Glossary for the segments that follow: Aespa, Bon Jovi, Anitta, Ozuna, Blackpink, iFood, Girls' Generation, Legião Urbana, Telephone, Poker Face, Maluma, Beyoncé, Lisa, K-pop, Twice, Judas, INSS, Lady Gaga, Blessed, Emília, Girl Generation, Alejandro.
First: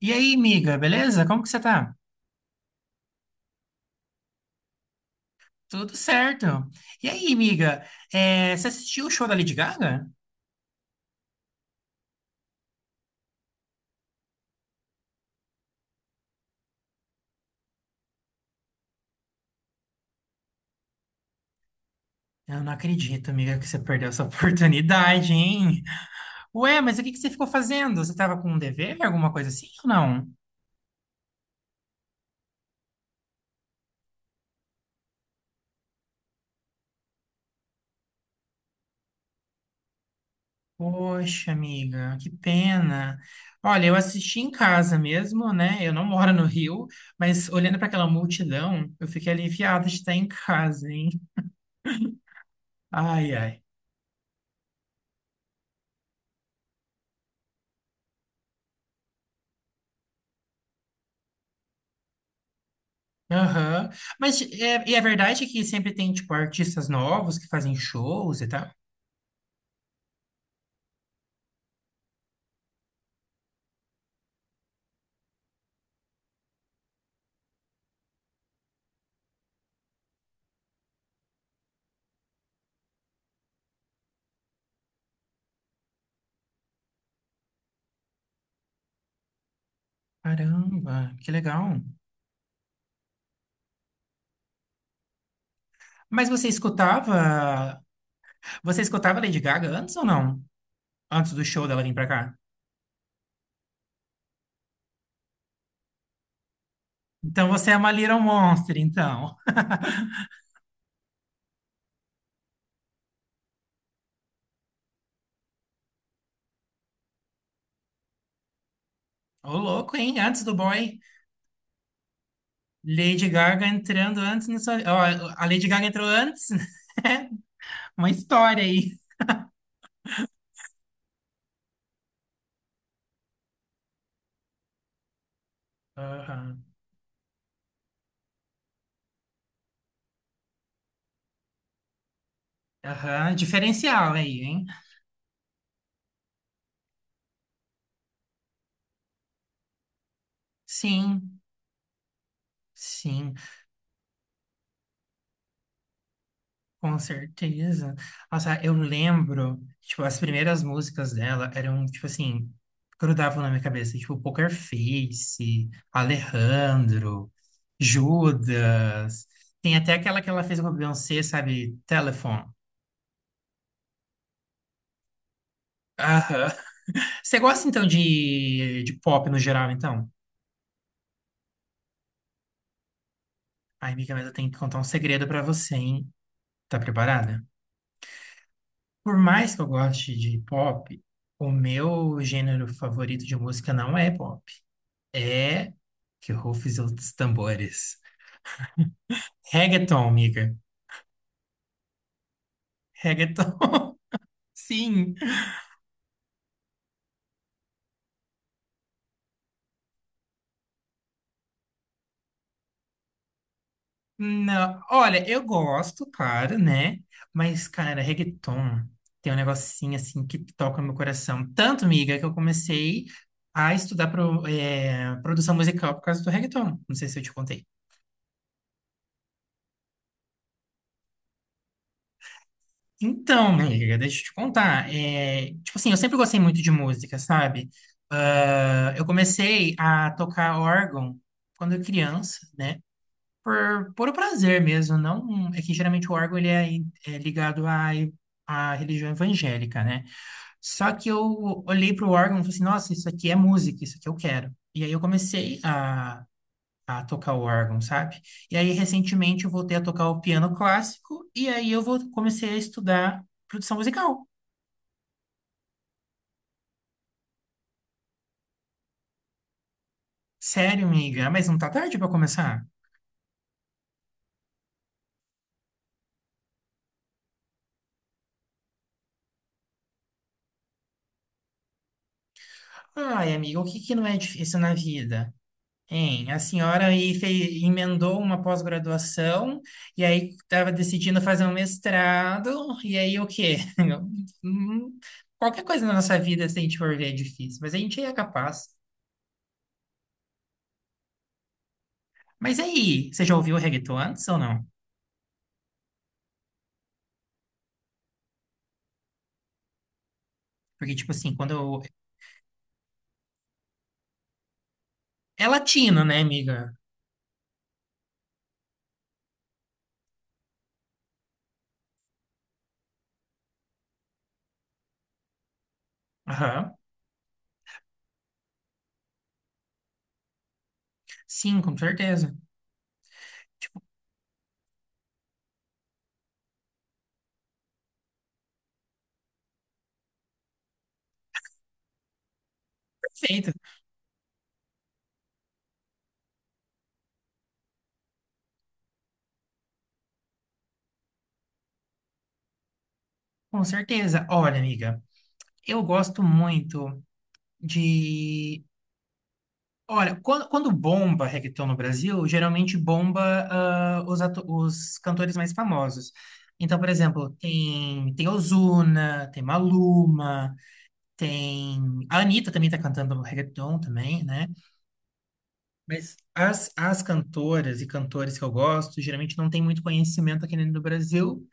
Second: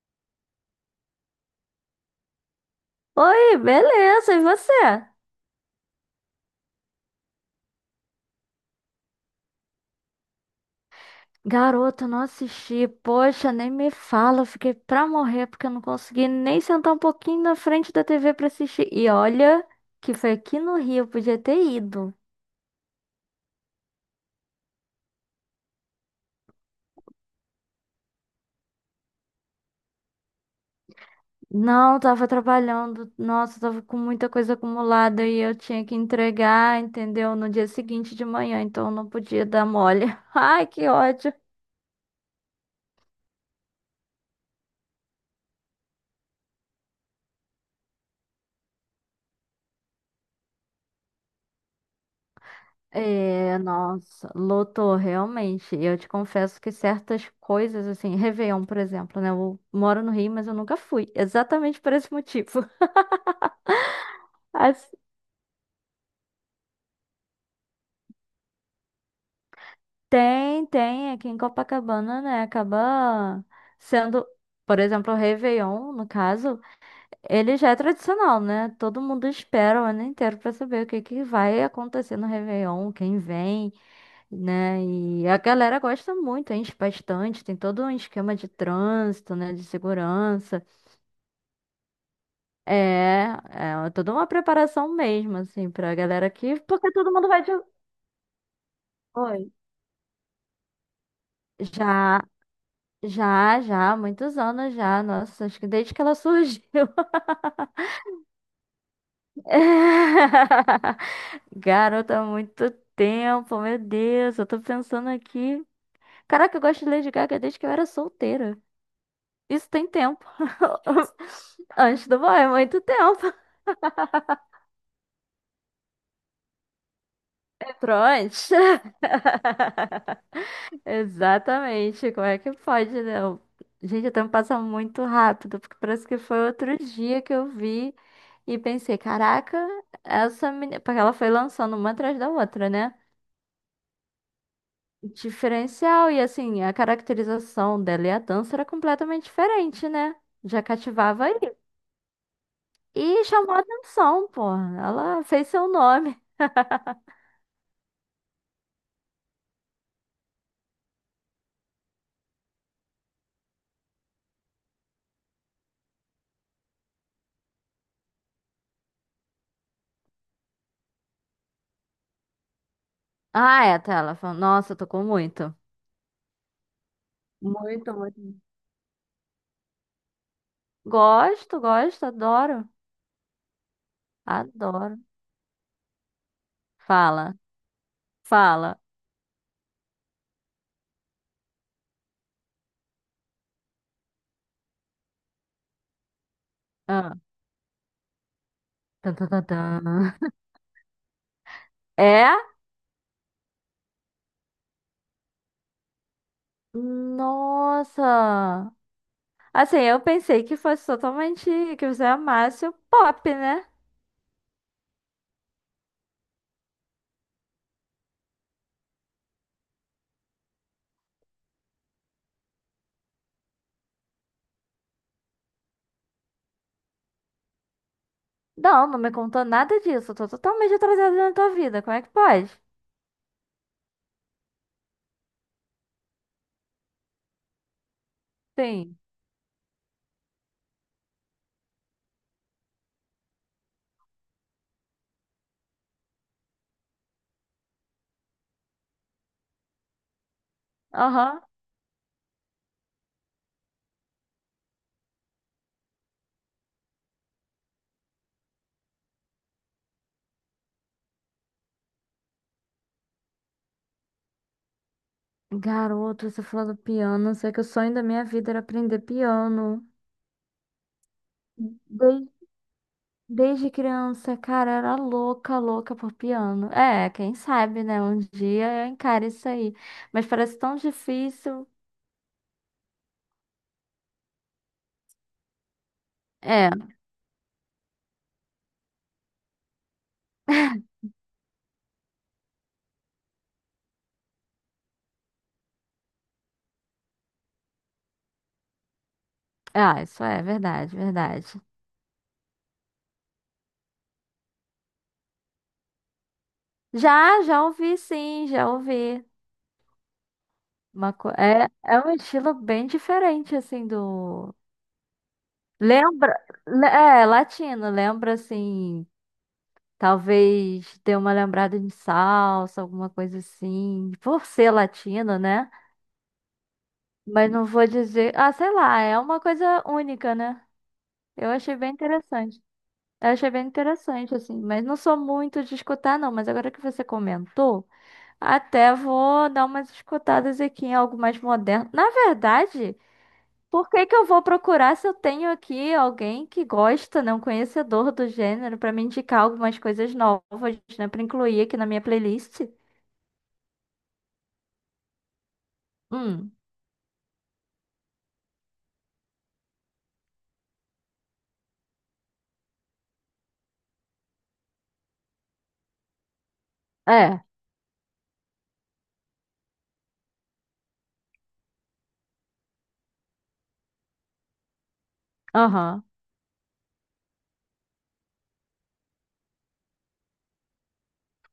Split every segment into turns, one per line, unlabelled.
E aí, miga, beleza? Como que você tá?
Oi, beleza, e você?
Tudo certo. E aí, miga, você assistiu o show da Lady Gaga?
Garota, não assisti. Poxa, nem me fala. Eu fiquei pra morrer porque eu não consegui nem sentar um pouquinho na frente da TV pra assistir. E olha, que foi aqui no Rio, eu podia ter ido.
Eu não acredito, miga, que você perdeu essa oportunidade, hein? Ué, mas o que que você ficou fazendo? Você tava com um dever, alguma coisa assim ou não?
Não, tava trabalhando. Nossa, tava com muita coisa acumulada e eu tinha que entregar, entendeu? No dia seguinte de manhã, então eu não podia dar mole. Ai, que ódio.
Poxa, amiga, que pena. Olha, eu assisti em casa mesmo, né? Eu não moro no Rio, mas olhando para aquela multidão, eu fiquei aliviada de estar em casa, hein? Ai,
É,
ai.
nossa, lotou realmente. Eu te confesso que certas coisas, assim, Réveillon, por exemplo, né? Eu moro no Rio, mas eu nunca fui, exatamente por esse motivo.
Aham. Mas é, e
As-
é verdade que sempre tem, tipo, artistas novos que fazem shows e tal?
tem, aqui em Copacabana, né? Acaba sendo, por exemplo, o Réveillon, no caso, ele já é tradicional, né? Todo mundo espera o ano inteiro pra saber o que que vai acontecer no Réveillon, quem vem. Né? E a galera gosta muito, enche bastante, tem todo um esquema de trânsito, né, de segurança.
Caramba, que legal.
É, é toda uma preparação mesmo, assim, pra galera
Mas você
aqui, porque todo mundo vai de...
escutava, você escutava Lady
Oi.
Gaga antes ou não? Antes do show dela vir pra
Já,
cá?
já, há muitos anos já, nossa, acho que desde que ela surgiu.
Então você é uma Little Monster, então.
É. Garota, há muito tempo, meu Deus, eu tô pensando aqui. Caraca, eu gosto de Lady Gaga desde que eu era solteira.
Ô,
Isso tem
louco, hein?
tempo.
Antes do boy.
Antes do banho, é muito
Lady
tempo.
Gaga entrando antes na sua. Ó, a Lady Gaga entrou antes? Uma
Pronto.
história aí.
Exatamente. Como é que pode, né? Gente, o tempo passa muito rápido, porque parece que foi
Aham.
outro dia que eu vi e pensei, caraca, essa menina. Porque ela foi lançando uma atrás da outra, né?
Aham. Diferencial aí, hein?
Diferencial, e assim, a caracterização dela e a dança era completamente diferente, né? Já cativava aí.
Sim,
E
sim,
chamou a atenção, pô. Ela fez seu nome.
com certeza. Nossa, eu lembro, tipo, as primeiras músicas dela eram, tipo assim, grudavam na minha cabeça, tipo, Poker Face, Alejandro, Judas. Tem até aquela que ela fez com a Beyoncé, sabe? Telephone.
Ah, é, tá. Ela falou, nossa, tocou muito.
Aham. Você gosta então
Muito, muito.
de pop no geral, então?
Gosto, gosto, adoro.
Ai, amiga, mas eu tenho que contar um
Adoro.
segredo pra você, hein? Tá
Fala,
preparada?
fala.
Por mais que eu goste de pop, o meu gênero favorito de música não é pop. É que rufem os
Ah.
tambores.
Tan, tan, tan,
Reggaeton,
tan.
amiga.
É?
Reggaeton. Sim.
Nossa! Assim, eu pensei que fosse totalmente que você amasse o pop, né?
Não, olha, eu gosto, claro, né? Mas, cara, reggaeton tem um negocinho assim que toca meu coração. Tanto, miga, que eu comecei a estudar produção musical por causa do reggaeton. Não sei se eu te contei.
Não, não me contou nada disso. Eu tô totalmente atrasada na tua vida. Como é que pode?
Então, amiga, deixa eu te contar. É tipo assim, eu sempre gostei muito de música, sabe? Ah,
Sim.
eu comecei a tocar órgão quando eu criança, né? Por o prazer mesmo, não é que geralmente o órgão ele é, é ligado à religião evangélica, né? Só que
Aham.
eu olhei para o órgão e falei assim, nossa, isso aqui é música, isso aqui eu quero. E aí a tocar o órgão, sabe? E aí recentemente eu voltei a tocar o piano clássico e aí comecei a estudar produção musical.
Garoto, você falou do piano. Sei que o sonho da minha vida era aprender piano.
Sério, amiga. Ah, mas não tá tarde para começar?
Desde criança, cara, eu era louca, louca por piano. É, quem sabe, né? Um dia eu encaro isso aí. Mas parece tão difícil.
Ai, amiga, o que que não é difícil na vida? Hein, a
É,
senhora aí fez, emendou uma pós-graduação e aí estava decidindo fazer um mestrado, e aí o quê? Hum, qualquer coisa na nossa vida, se a gente for ver, é difícil, mas a gente é capaz.
ah, isso é verdade, verdade.
Mas aí, você já ouviu o reggaeton antes ou não?
Já, já ouvi, sim, já ouvi.
Porque, tipo
Uma co...
assim, quando
é,
eu...
é um estilo bem diferente, assim, do.
É latino, né,
Lembra.
amiga?
É, latino, lembra, assim. Talvez dê uma lembrada de salsa, alguma coisa assim. Por ser latino, né?
Aham.
Mas não vou dizer. Ah, sei lá, é uma coisa única, né? Eu
Sim, com
achei bem
certeza.
interessante. Eu achei bem interessante, assim. Mas não sou muito de escutar, não. Mas agora que você comentou, até vou dar umas escutadas aqui em algo mais moderno. Na verdade,
Perfeito.
por que que eu vou procurar se eu tenho aqui alguém que gosta, né? Um conhecedor do gênero, pra me indicar algumas coisas novas, né? Pra incluir aqui na minha playlist?
Com certeza. Olha, amiga, eu gosto
Hum,
muito de... Olha, quando bomba reggaeton no Brasil, geralmente bomba os cantores mais famosos. Então, por exemplo,
é.
tem Ozuna, tem Maluma, tem... A Anitta também tá cantando reggaeton também, né?
Aham.
Mas as cantoras e cantores que eu gosto, geralmente não tem muito conhecimento aqui dentro do Brasil,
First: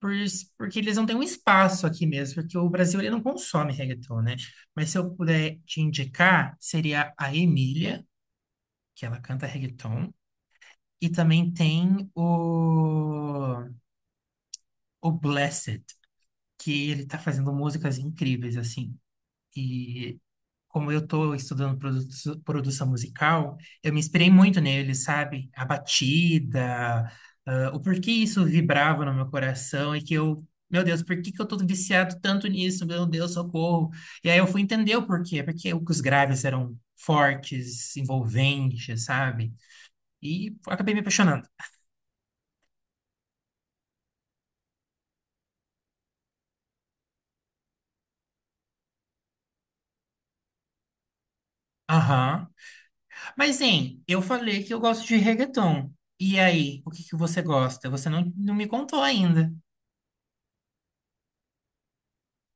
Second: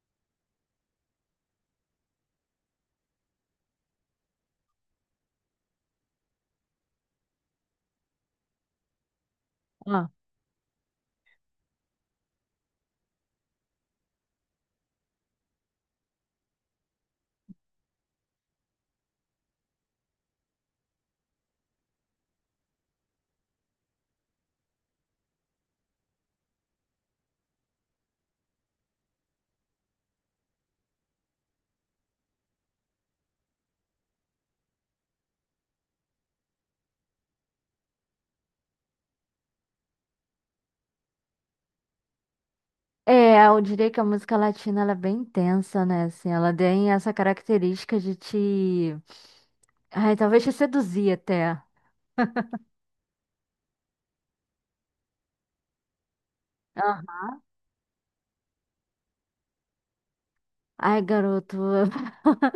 porque eles não têm um espaço aqui mesmo, porque o Brasil ele não consome reggaeton, né? Mas se eu puder te indicar, seria a Emília, que ela canta
Ah.
reggaeton. E também tem o Blessed, que ele tá fazendo músicas incríveis, assim. E como eu tô estudando produção musical, eu me inspirei muito nele, sabe? A batida, o porquê isso vibrava no meu coração e que eu, meu Deus, por que que eu tô viciado tanto nisso? Meu Deus, socorro. E aí eu fui entender o porquê, porque os graves eram fortes, envolventes, sabe? E acabei me apaixonando.
É, eu diria que a música latina ela é bem intensa, né? Assim, ela tem essa característica de te. Ai, talvez te seduzir até.
Aham. Mas, hein, eu falei que eu gosto de reggaeton. E aí, o que que
Aham.
você gosta? Você não me contou ainda.
Ai, garoto,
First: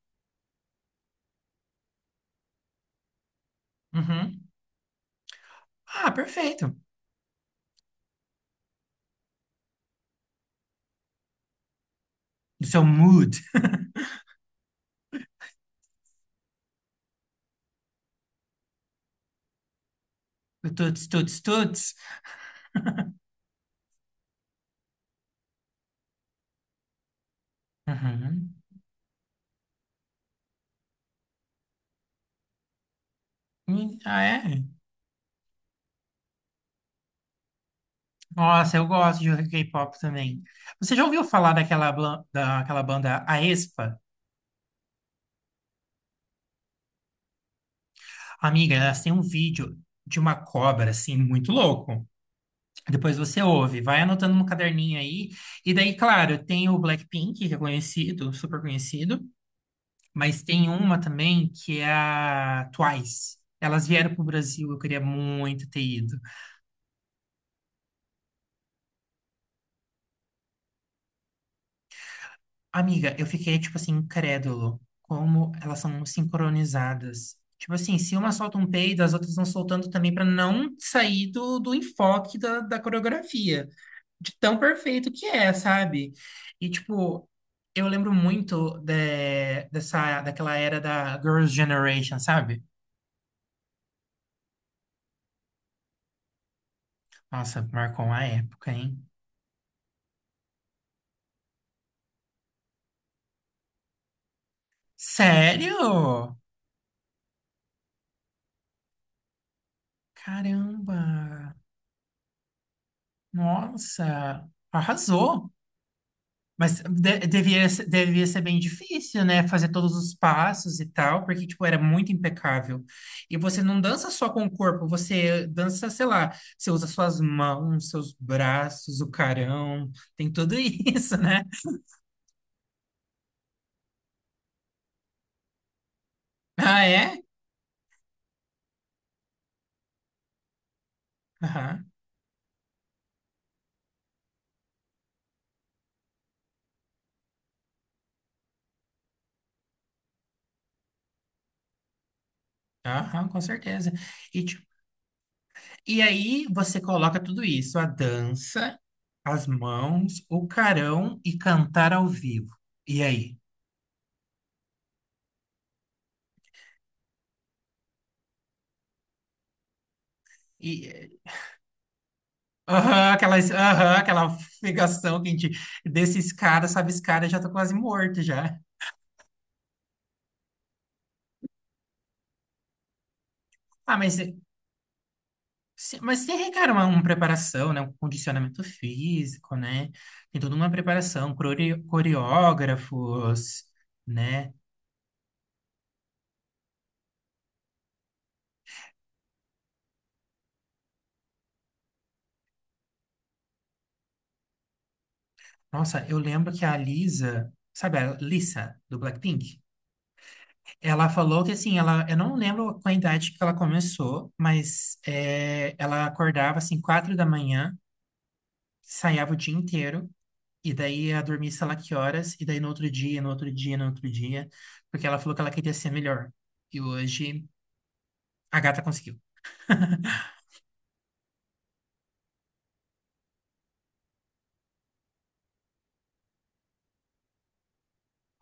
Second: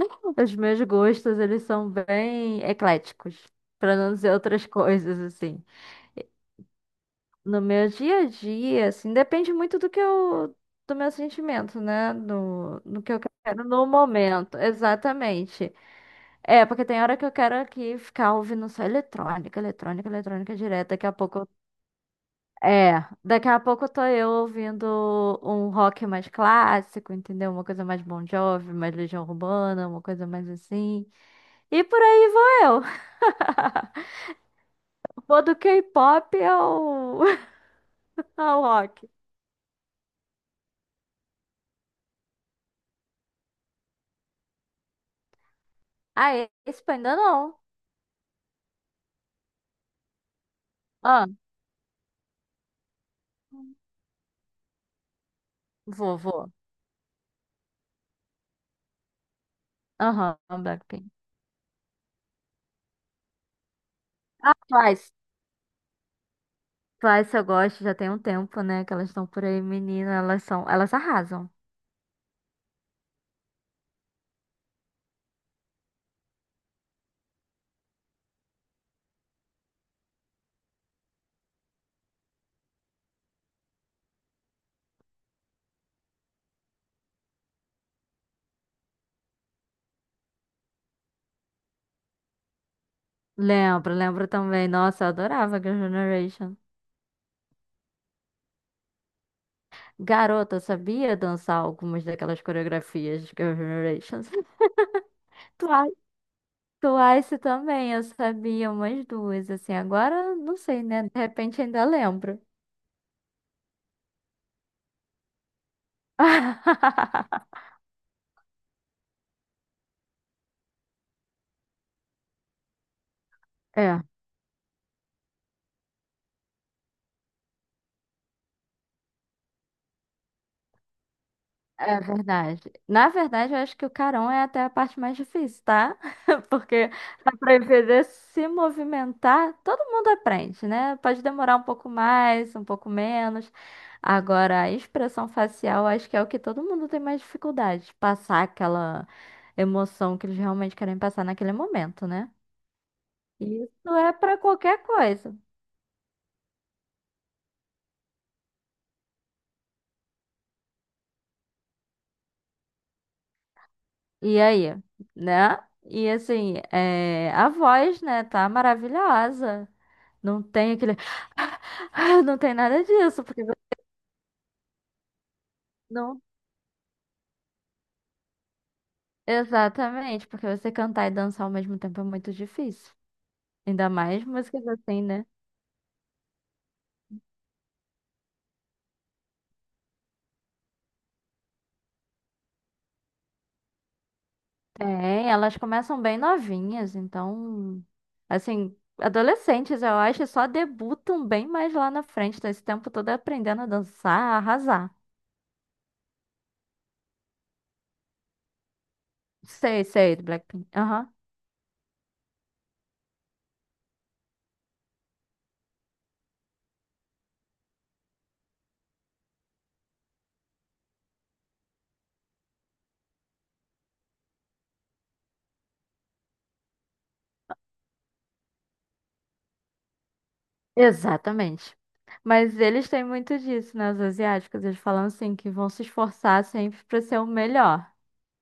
os meus gostos, eles são bem ecléticos, pra não dizer
Uhum.
outras coisas, assim.
Ah, perfeito.
No meu dia a dia, assim, depende muito do meu sentimento, né?
Do seu
Do que eu
mood.
quero no momento, exatamente. É, porque tem hora que eu quero aqui ficar ouvindo só eletrônica, eletrônica, eletrônica
Do
direto.
Tuts,
Daqui a
tuts,
pouco.
tuts.
É, daqui a pouco tô eu ouvindo um rock mais clássico, entendeu? Uma coisa mais Bon
Uhum.
Jovi, mais Legião Urbana, uma coisa mais assim. E por aí vou eu.
Hum. Ah, é?
Vou do K-pop ao, ao
Nossa, eu
rock.
gosto de K-pop também. Você já ouviu falar daquela banda Aespa?
Ah, esse ainda não.
Amiga, elas têm um vídeo de uma cobra, assim,
Ah,
muito louco. Depois você ouve, vai anotando no caderninho aí. E daí,
vou,
claro,
vou.
tem o Blackpink, que é conhecido, super conhecido.
Aham.
Mas tem uma
Blackpink.
também que é a Twice. Elas vieram pro
Ah,
Brasil, eu queria
Twice.
muito ter ido.
Twice eu gosto, já tem um tempo, né? Que elas estão por aí, menina. Elas são, elas arrasam.
Amiga, eu fiquei, tipo assim, incrédulo. Como elas são sincronizadas. Tipo assim, se uma solta um peido, as outras vão soltando também pra não sair do enfoque da coreografia. De tão perfeito que é, sabe? E, tipo, eu lembro muito dessa, daquela era da Girls' Generation, sabe?
Lembro, lembro também. Nossa, eu adorava Girl Generation.
Nossa, marcou uma época, hein?
Garota, eu sabia dançar algumas daquelas coreografias de Girl Generation. Twice,
Sério?
Twice também, eu sabia umas duas, assim. Agora, não sei, né? De
Caramba!
repente ainda lembro.
Nossa! Arrasou! Mas devia ser bem difícil, né? Fazer todos os passos e tal, porque, tipo, era muito impecável. E você não
É.
dança só com o corpo, você dança, sei lá, você usa suas mãos, seus braços, o carão, tem tudo isso, né?
É verdade. Na verdade, eu acho que o carão é até a parte mais difícil, tá?
Ah,
Porque
é?
para aprender a se movimentar, todo mundo aprende, né? Pode demorar um pouco
Aham,
mais, um pouco menos. Agora, a expressão facial, acho que é o que todo mundo tem mais dificuldade, passar aquela emoção que eles realmente querem passar naquele momento, né?
aham, com certeza.
Isso é para
E, tipo,
qualquer coisa.
e aí você coloca tudo isso, a dança, as mãos, o carão e cantar ao vivo. E aí?
E aí, né? E assim, é, a voz, né, tá maravilhosa. Não tem aquele.
E,
Não tem nada
aham,
disso, porque você
aquela figação que a gente,
não.
desses caras, sabe, esse cara já tá quase morto já.
Exatamente, porque você cantar e dançar ao mesmo tempo é muito difícil. Ainda
Ah, mas,
mais
é,
músicas assim, né?
se- mas tem requer uma preparação, né? Um condicionamento físico, né? Tem toda uma preparação, coreógrafos, né?
Tem, elas começam bem novinhas, então. Assim, adolescentes, eu acho, só debutam bem mais lá na frente, tá esse tempo todo aprendendo a dançar, a arrasar.
Nossa, eu lembro que a Lisa, sabe a Lisa do Blackpink?
Sei, sei, do Blackpink.
Ela
Aham.
falou que assim, ela, eu não lembro com a idade que ela começou, mas é, ela acordava assim 4 da manhã, ensaiava o dia inteiro e daí ia dormir sei lá que horas e daí no outro dia, no outro dia, no outro dia, porque ela falou que ela queria ser melhor. E hoje a gata conseguiu.
Exatamente. Mas eles têm muito disso, né? Os asiáticos, eles falam assim, que vão se esforçar sempre pra ser o melhor.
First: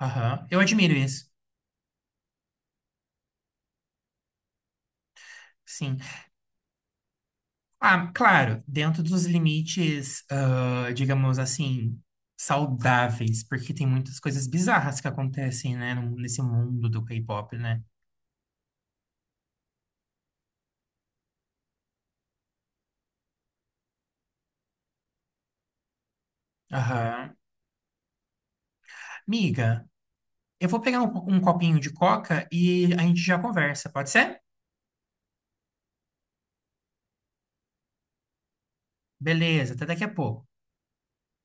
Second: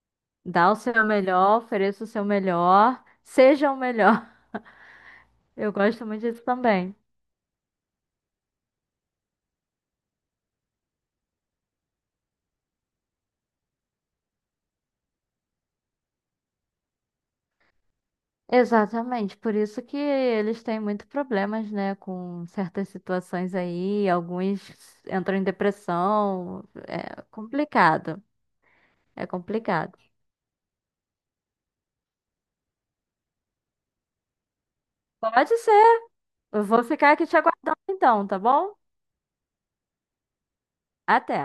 Aham, eu
Dá o
admiro
seu
isso.
melhor, ofereça o seu melhor, seja o melhor. Eu
Sim.
gosto muito disso também.
Ah, claro, dentro dos limites, ah, digamos assim, saudáveis, porque tem muitas coisas bizarras que acontecem, né, nesse mundo do K-pop, né?
Exatamente, por isso que eles têm muito problemas, né, com certas situações aí, alguns entram em depressão, é
Aham.
complicado, é
Amiga,
complicado.
eu vou pegar um copinho de coca e a gente já conversa, pode ser?
Pode ser, eu vou ficar aqui te aguardando então, tá bom?
Beleza, até daqui a pouco.
Até.